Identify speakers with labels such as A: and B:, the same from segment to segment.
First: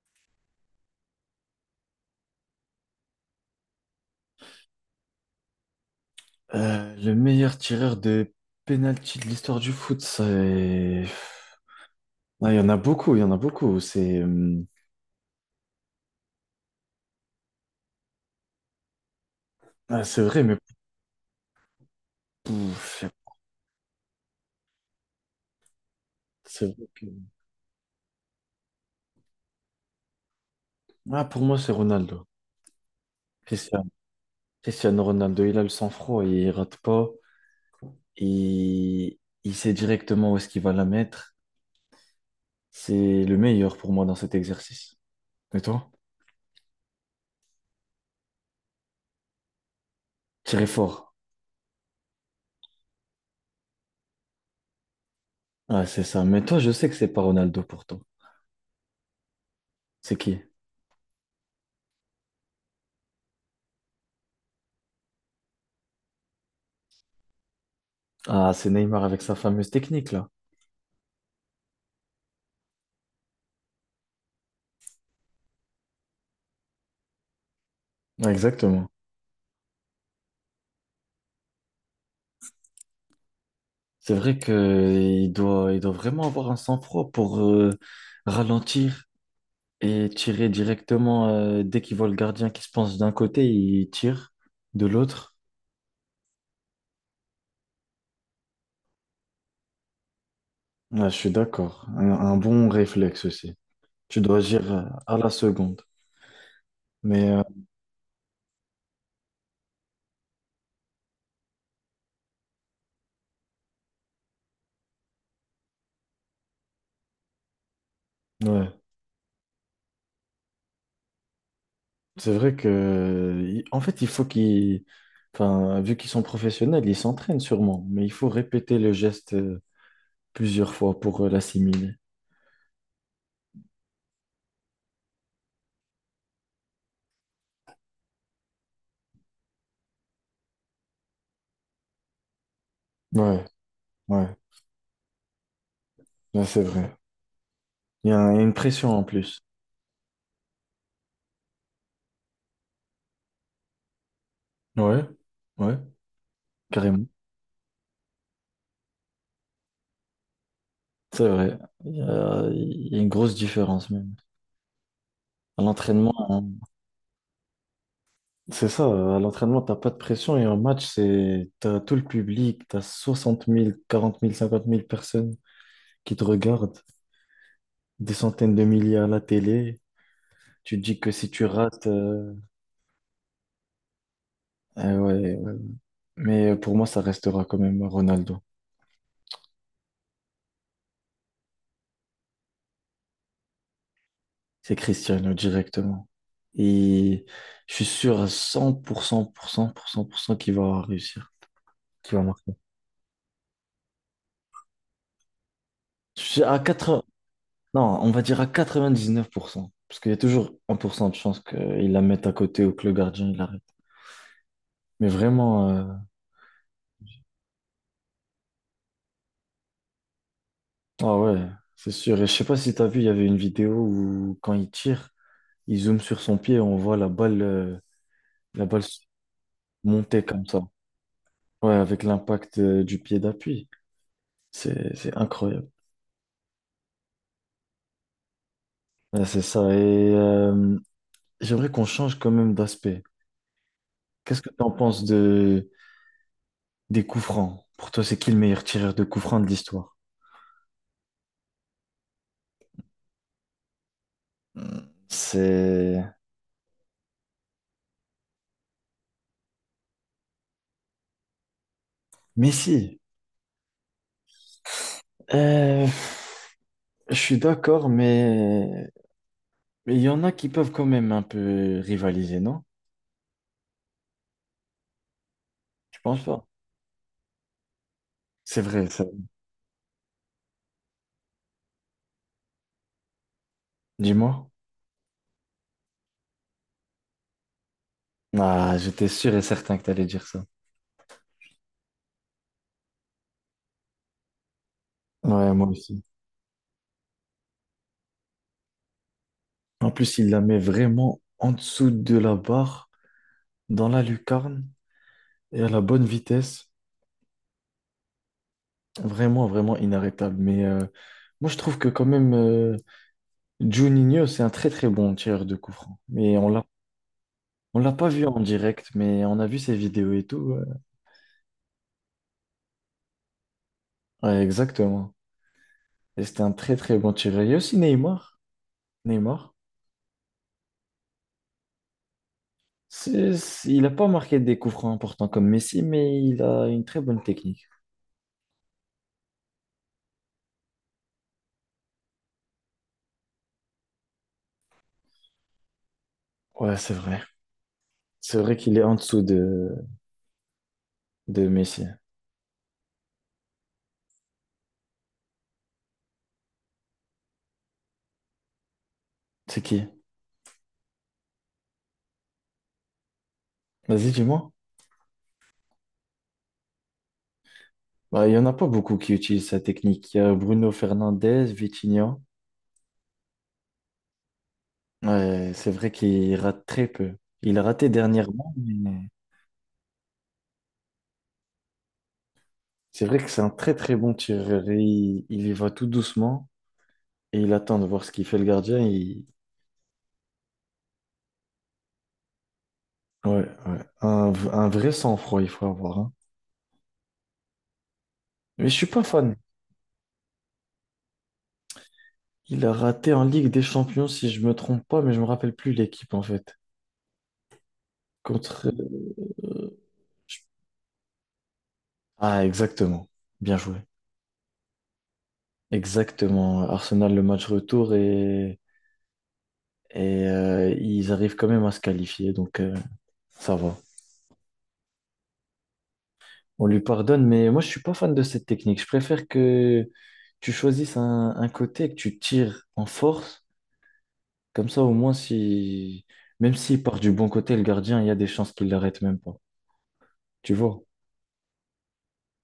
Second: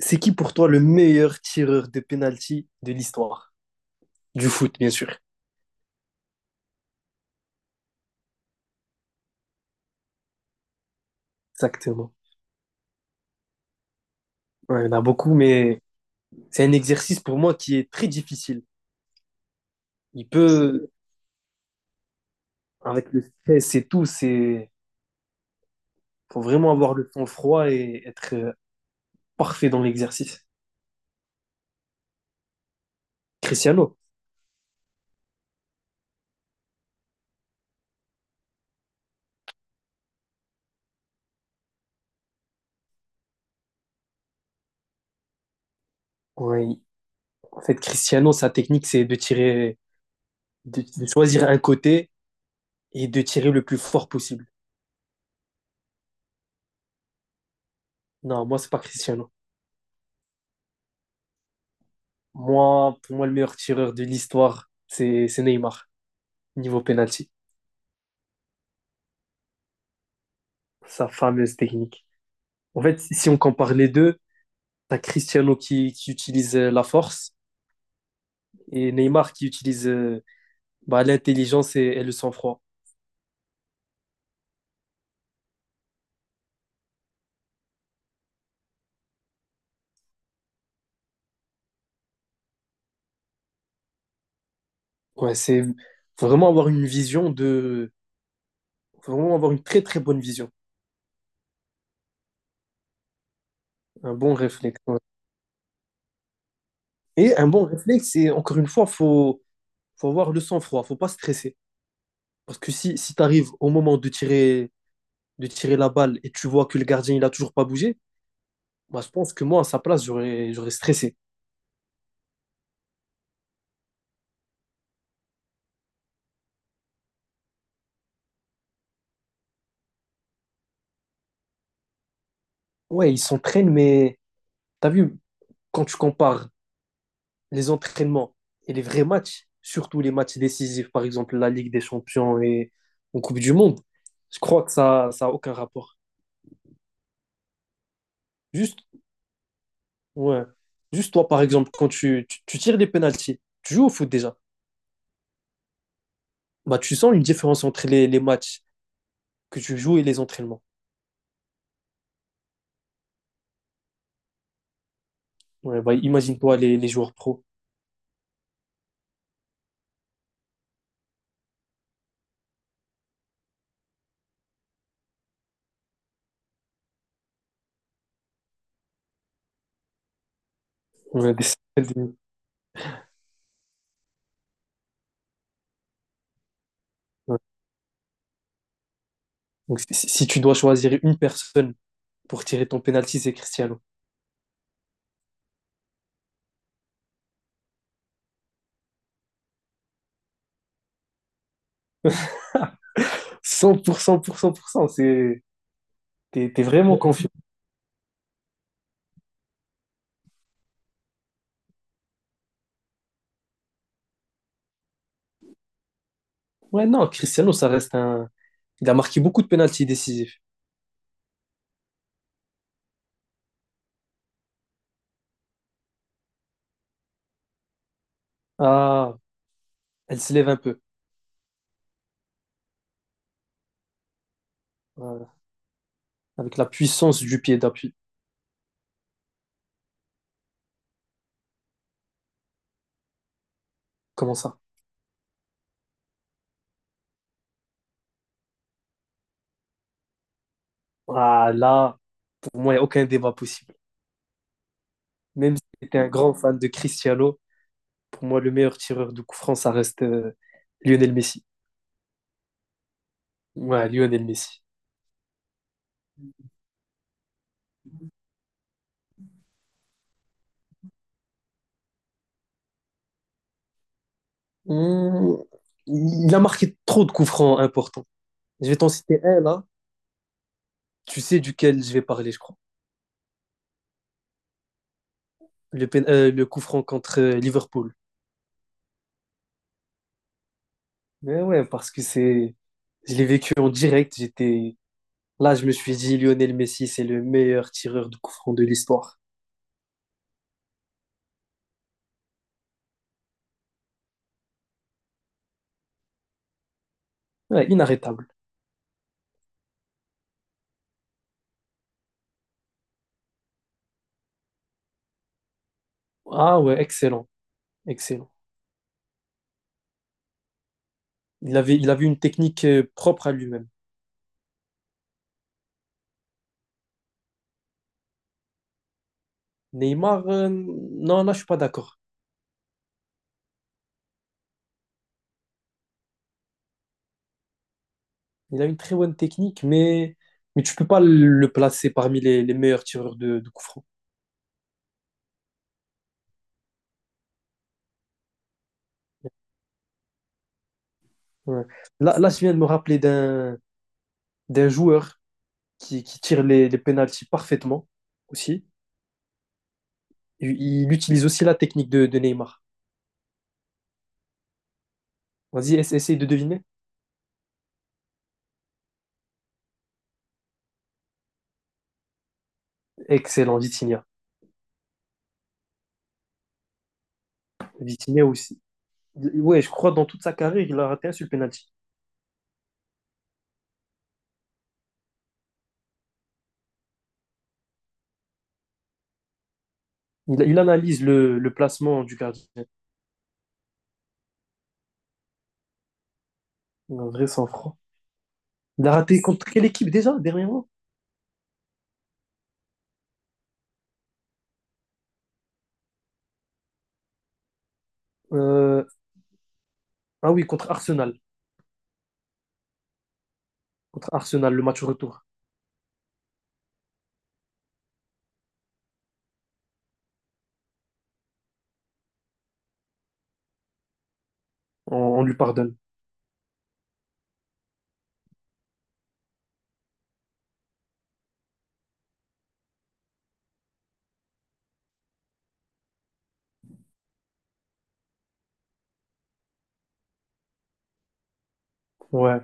A: C'est qui pour toi le meilleur tireur de penalty de l'histoire? Du foot, bien sûr.
B: Le meilleur tireur de penalty de l'histoire du foot, c'est...
A: Exactement.
B: Ah, il y en a beaucoup, il y en a beaucoup. C'est
A: Ouais, il y en a beaucoup, mais c'est un exercice pour moi qui est très difficile.
B: Ah, c'est
A: Il
B: vrai, mais
A: peut,
B: pouf.
A: avec le stress et tout, c'est faut
B: c'est
A: vraiment
B: vrai
A: avoir
B: que-
A: le sang-froid et être parfait dans l'exercice.
B: Ah, pour moi, c'est Ronaldo. Cristiano.
A: Cristiano.
B: Cristiano Ronaldo, il a le sang-froid, il rate pas. Il sait directement où est-ce qu'il va la mettre. C'est le meilleur pour moi dans cet exercice. Et toi?
A: Ouais, en fait, Cristiano, sa technique, c'est de tirer,
B: Tirer
A: de
B: fort.
A: choisir un côté et de tirer le plus fort possible.
B: Ah, c'est ça. Mais toi, je sais que c'est pas Ronaldo pour toi.
A: Non, moi, c'est pas Cristiano.
B: C'est qui?
A: Moi, pour moi, le meilleur tireur de l'histoire, c'est Neymar, niveau penalty.
B: Ah, c'est Neymar avec sa fameuse technique, là.
A: Sa fameuse technique. En fait, si on compare les deux, t'as Cristiano qui utilise la force
B: Ah, exactement.
A: et Neymar qui utilise bah, l'intelligence et le sang-froid.
B: C'est vrai qu'il doit vraiment avoir un sang-froid pour ralentir et tirer directement. Dès qu'il voit le gardien qui se penche d'un côté, il tire de
A: Ouais,
B: l'autre.
A: c'est faut vraiment avoir une vision de, faut vraiment avoir une très très bonne vision,
B: Ah, je suis d'accord. Un bon réflexe aussi.
A: un
B: Tu
A: bon
B: dois agir
A: réflexe. Ouais.
B: à la seconde. Mais
A: Et un bon réflexe, c'est encore une fois, faut avoir le sang-froid, faut pas stresser. Parce que si tu arrives au moment de tirer la balle et tu vois que le gardien il a toujours pas bougé,
B: ouais,
A: bah, je pense que moi à sa place j'aurais stressé.
B: c'est vrai que, en fait, il faut qu'ils, enfin, vu qu'ils sont professionnels, ils s'entraînent sûrement. Mais il faut répéter le geste plusieurs fois pour l'assimiler.
A: Ouais, ils s'entraînent, mais t'as vu, quand tu compares les entraînements et les vrais matchs, surtout les matchs décisifs, par exemple la Ligue des Champions et en Coupe
B: Ouais,
A: du Monde,
B: ouais,
A: je crois que ça n'a aucun rapport.
B: là, c'est vrai. Il y a une
A: Juste,
B: pression en plus.
A: ouais. Juste toi, par exemple, quand tu tires des pénalties, tu joues au foot déjà,
B: Ouais, ouais.
A: bah, tu
B: Carrément.
A: sens une différence entre les matchs que tu joues et les entraînements.
B: C'est vrai. Il y a une grosse différence même. À
A: Ouais, bah,
B: l'entraînement, hein,
A: imagine-toi les joueurs pros.
B: c'est ça. À l'entraînement, t'as pas de pression et en match, c'est, t'as tout le public, t'as 60 000 40 000 50 000 personnes qui te regardent, des centaines de milliers à la télé. Tu te dis que si
A: Ouais,
B: tu
A: des-
B: rates,
A: ouais.
B: ah ouais, ouais. Mais pour moi, ça restera quand même Ronaldo.
A: Donc, si tu dois choisir une personne pour tirer ton penalty, c'est Cristiano.
B: C'est Cristiano directement. Et je suis sûr à cent pour cent pour cent, pour cent qu'il va réussir, qu'il va marquer.
A: Cent pour cent, pour cent, c'est...
B: Je suis
A: T'es,
B: à
A: t'es vraiment
B: 80...
A: confiant.
B: Non, on va dire à 99% parce qu'il y a toujours 1% de chance qu'il la mette à côté ou que le gardien il arrête. Mais vraiment,
A: Ouais, non, Cristiano, ça reste un. Il a marqué beaucoup de pénaltys décisifs.
B: ah ouais, c'est sûr. Et je sais pas si tu as vu, il y avait une vidéo où quand il tire, il zoome sur son pied et on voit la balle
A: Ah, elle
B: monter
A: se
B: comme
A: lève un
B: ça.
A: peu.
B: Ouais, avec l'impact du pied d'appui. C'est
A: Voilà.
B: incroyable.
A: Avec la puissance du pied d'appui.
B: Ouais, c'est ça. Et j'aimerais qu'on change quand même d'aspect.
A: Comment
B: Qu'est-ce que
A: ça?
B: tu en penses des coups francs? Pour toi, c'est qui le meilleur tireur de coups francs de l'histoire?
A: Ah, là, pour moi, il n'y a aucun débat possible. Même si
B: C'est
A: j'étais un grand fan de Cristiano, pour moi, le meilleur tireur de coup franc, ça reste Lionel Messi.
B: Messi.
A: Ouais, Lionel Messi.
B: Euh, je suis d'accord, mais il y en a qui peuvent quand même un peu rivaliser, non?
A: Mmh,
B: Tu penses
A: il a
B: pas?
A: marqué trop de coups francs importants.
B: C'est
A: Je vais
B: vrai,
A: t'en
B: ça.
A: citer un là. Tu sais duquel je vais parler, je crois.
B: Dis-moi.
A: Le, le coup franc contre Liverpool.
B: Ah, j'étais sûr et certain que tu allais dire ça.
A: Mais ouais, parce que c'est, je l'ai vécu en direct. J'étais
B: Ouais,
A: là, je
B: moi
A: me suis
B: aussi.
A: dit, Lionel Messi, c'est le meilleur tireur de coup franc de l'histoire.
B: En plus, il la met vraiment en dessous de la barre, dans la lucarne et à la bonne vitesse.
A: Ouais, inarrêtable.
B: Vraiment, vraiment inarrêtable. Mais moi, je trouve que quand même, Juninho, c'est un très très bon tireur de coup franc. Mais
A: Ah ouais, excellent,
B: on l'a pas vu
A: excellent.
B: en direct, mais on a vu ses vidéos et tout. Ouais,
A: Il avait une technique propre à lui-même.
B: ouais, exactement. Et c'était un très très bon tireur. Il y a aussi Neymar. Neymar,
A: Neymar, non, là, je suis pas d'accord.
B: il a pas marqué des coups francs importants comme Messi, mais il a une très bonne technique.
A: Il a une très bonne technique, mais tu peux pas le placer parmi les meilleurs tireurs de coup franc.
B: Ouais, c'est vrai. C'est vrai qu'il est en dessous de
A: Ouais.
B: Messi.
A: Là, là, je viens de me rappeler d'un d'un joueur qui tire les pénaltys parfaitement aussi.
B: C'est qui?
A: Il utilise aussi la technique de Neymar.
B: Vas-y, dis-moi.
A: Vas-y, essaye de deviner.
B: Bah, il y en a pas beaucoup qui utilisent sa technique. Il y a Bruno Fernandes, Vitinha.
A: Excellent, Vitinha.
B: Ouais, c'est vrai qu'il rate très peu. Il a raté
A: Vitinha
B: dernièrement,
A: aussi.
B: mais
A: Ouais, je crois dans toute sa carrière, il a raté un sur le penalty.
B: c'est vrai que c'est un très très bon tireur. Et il y va tout doucement et il attend de voir ce qu'il fait le gardien.
A: Il analyse le placement du gardien.
B: Ouais, ouais. Un vrai sang-froid, il faut avoir, hein.
A: Un vrai sang-froid.
B: Mais je suis
A: Il a
B: pas
A: raté
B: fan.
A: contre quelle équipe déjà, dernièrement?
B: Il a raté en Ligue des Champions, si je me trompe pas, mais je me rappelle plus l'équipe en fait. Contre...
A: Euh, ah oui, contre Arsenal.
B: Ah, exactement. Bien joué.
A: Contre Arsenal, le match retour.
B: Exactement. Arsenal, le match retour et ils arrivent quand même à se qualifier, donc ça va.
A: On lui pardonne.
B: On lui pardonne, mais moi, je suis pas fan de cette technique. Je préfère que tu choisisses un côté, que tu tires en force. Comme ça, au moins, si, même s'il part du bon côté, le gardien, il y a des chances qu'il l'arrête même pas. Tu vois?
A: Ouais.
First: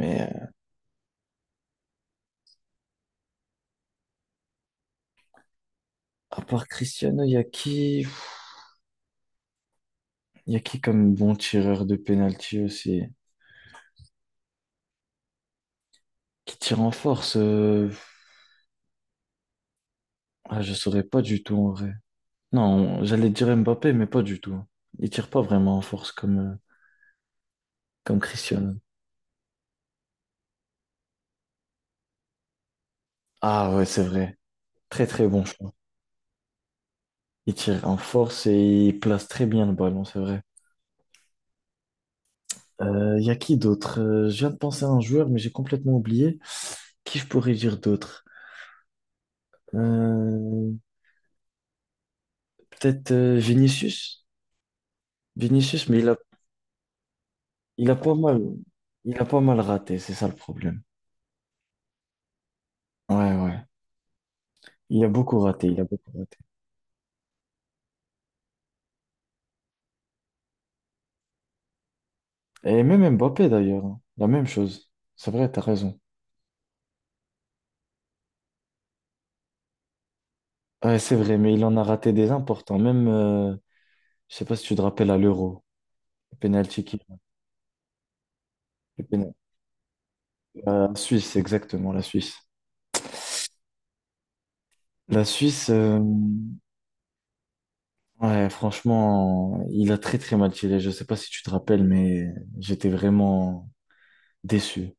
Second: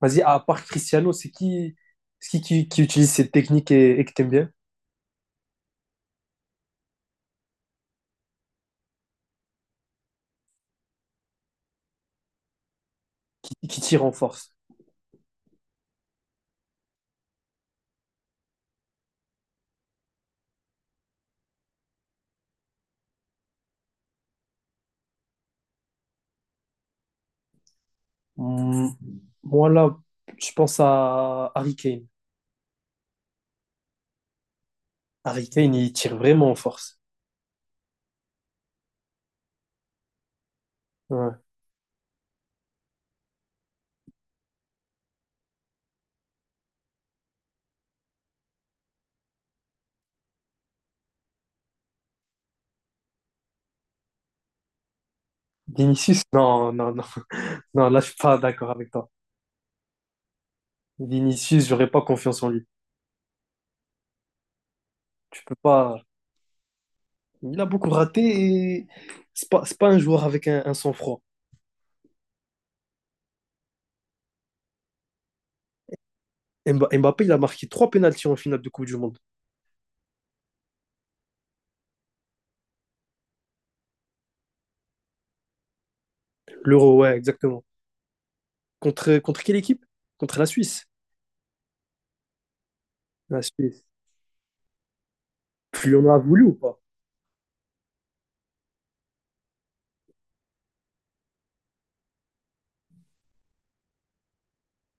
A: Vas-y, à part Cristiano, c'est qui, qui utilise cette technique et que t'aimes bien?
B: à part Cristiano, il y a qui comme bon tireur de penalty aussi?
A: Qui tire en force?
B: Qui tire en force? Ah, je saurais pas du tout en vrai. Non, j'allais dire Mbappé, mais pas du tout. Il tire pas vraiment en force comme, comme Cristiano.
A: Hmm, moi, là, je pense à Harry Kane.
B: Ah ouais, c'est vrai. Très très bon.
A: Harry Kane, il tire vraiment en force.
B: Il tire en force et il place très bien le ballon, c'est vrai.
A: Ouais.
B: Il y a qui d'autre? Je viens de penser à un joueur, mais j'ai complètement oublié. Qui je pourrais dire d'autre? Euh, peut-être Vinicius. Vinicius, mais
A: Vinicius, non, non, non. Non,
B: il a
A: là, je
B: pas
A: suis pas
B: mal,
A: d'accord avec toi.
B: il a pas mal raté, c'est ça le problème.
A: Vinicius, j'aurais pas confiance en lui.
B: Ouais, ouais. Il a beaucoup
A: Tu peux
B: raté, il a
A: pas.
B: beaucoup raté.
A: Il a beaucoup raté et c'est pas un joueur avec un sang-froid.
B: Et même Mbappé d'ailleurs, hein, la même chose. C'est vrai, t'as raison.
A: Mbappé, il a marqué 3 pénaltys en finale de Coupe du Monde.
B: Ouais, c'est vrai, mais il en a raté des importants. Même, je sais pas si tu te rappelles à l'Euro, le penalty
A: L'Euro,
B: qu'il,
A: ouais, exactement. Contre, contre quelle équipe? Contre la Suisse.
B: la Suisse, exactement, la Suisse.
A: La Suisse.
B: La Suisse,
A: Tu lui en voulu ou pas?
B: ouais, franchement, il a très très mal tiré. Je sais pas si tu te rappelles, mais j'étais vraiment déçu.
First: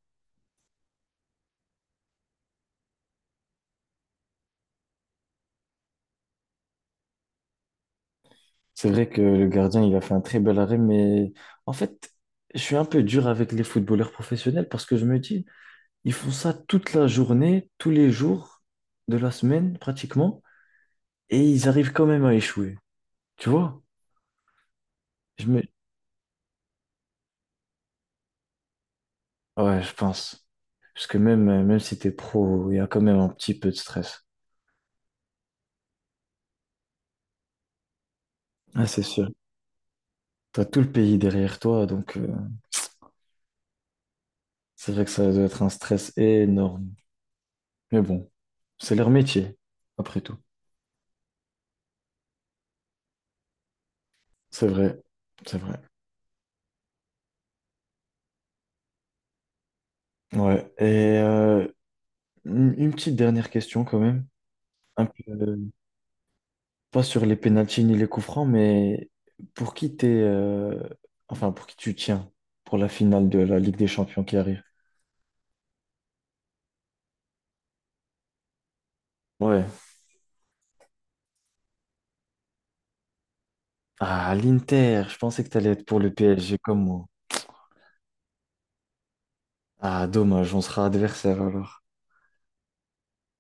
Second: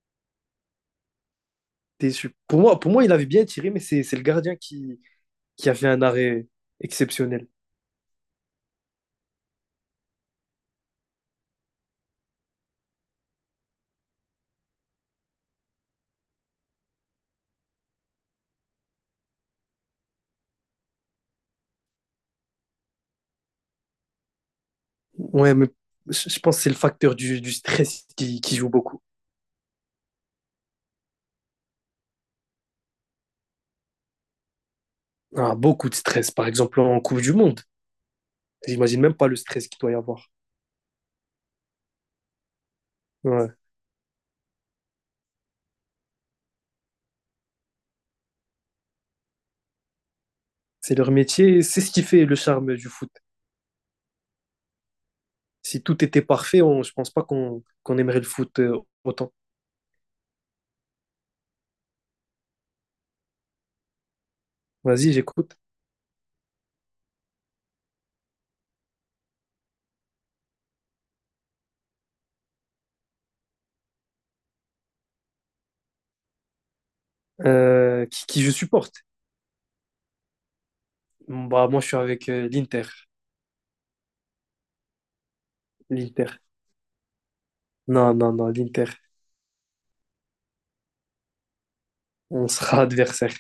A: T'es pour moi, il avait bien tiré, mais c'est le gardien qui a fait un arrêt exceptionnel.
B: C'est vrai que le gardien, il a fait un très bel arrêt, mais en fait, je suis un peu dur avec les footballeurs professionnels parce que je me dis, ils font ça toute la journée, tous les jours de la semaine pratiquement, et ils arrivent quand même à échouer. Tu vois? Je
A: Ouais,
B: me...
A: mais je pense que c'est le facteur du stress qui joue beaucoup.
B: Ouais, je pense. Parce que même, même si t'es pro, il y a quand même un petit peu de stress.
A: Ah, beaucoup de stress, par exemple en Coupe du Monde.
B: Ah,
A: J'imagine
B: c'est
A: même
B: sûr.
A: pas le stress qu'il doit y avoir.
B: T'as tout le pays derrière toi, donc
A: Ouais.
B: c'est vrai que ça doit être un stress énorme. Mais bon, c'est leur métier, après tout.
A: C'est leur métier, c'est ce qui fait le charme du foot.
B: C'est vrai, c'est vrai.
A: Si tout était parfait, on, je pense pas qu'on aimerait le foot autant.
B: Ouais. Et une petite dernière question quand même. Un
A: Vas-y,
B: peu,
A: j'écoute.
B: pas sur les pénaltys ni les coups francs, mais pour qui t'es, enfin pour qui tu tiens pour la finale de la Ligue des Champions qui arrive?
A: Qui je supporte?
B: Ouais.
A: Bah, moi, je suis avec l'Inter.
B: Ah, l'Inter, je pensais que t'allais être pour le
A: L'Inter.
B: PSG comme moi.
A: Non, non, non, l'Inter.
B: Ah, dommage, on sera adversaire alors.
A: On sera adversaire.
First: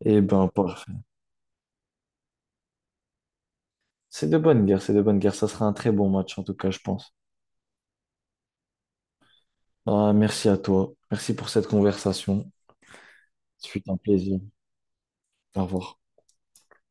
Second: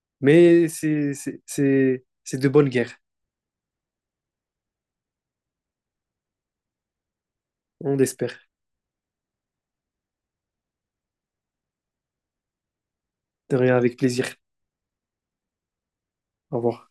B: Eh ben,
A: Mais
B: pas.
A: c'est de bonnes guerres.
B: C'est de bonnes guerres, c'est de bonnes guerres. Ça sera un très bon match, en tout cas, je pense.
A: On l'espère.
B: Ah, merci à toi. Merci pour cette conversation.
A: De rien,
B: C'était
A: avec
B: un
A: plaisir.
B: plaisir. Au revoir.
A: Au revoir.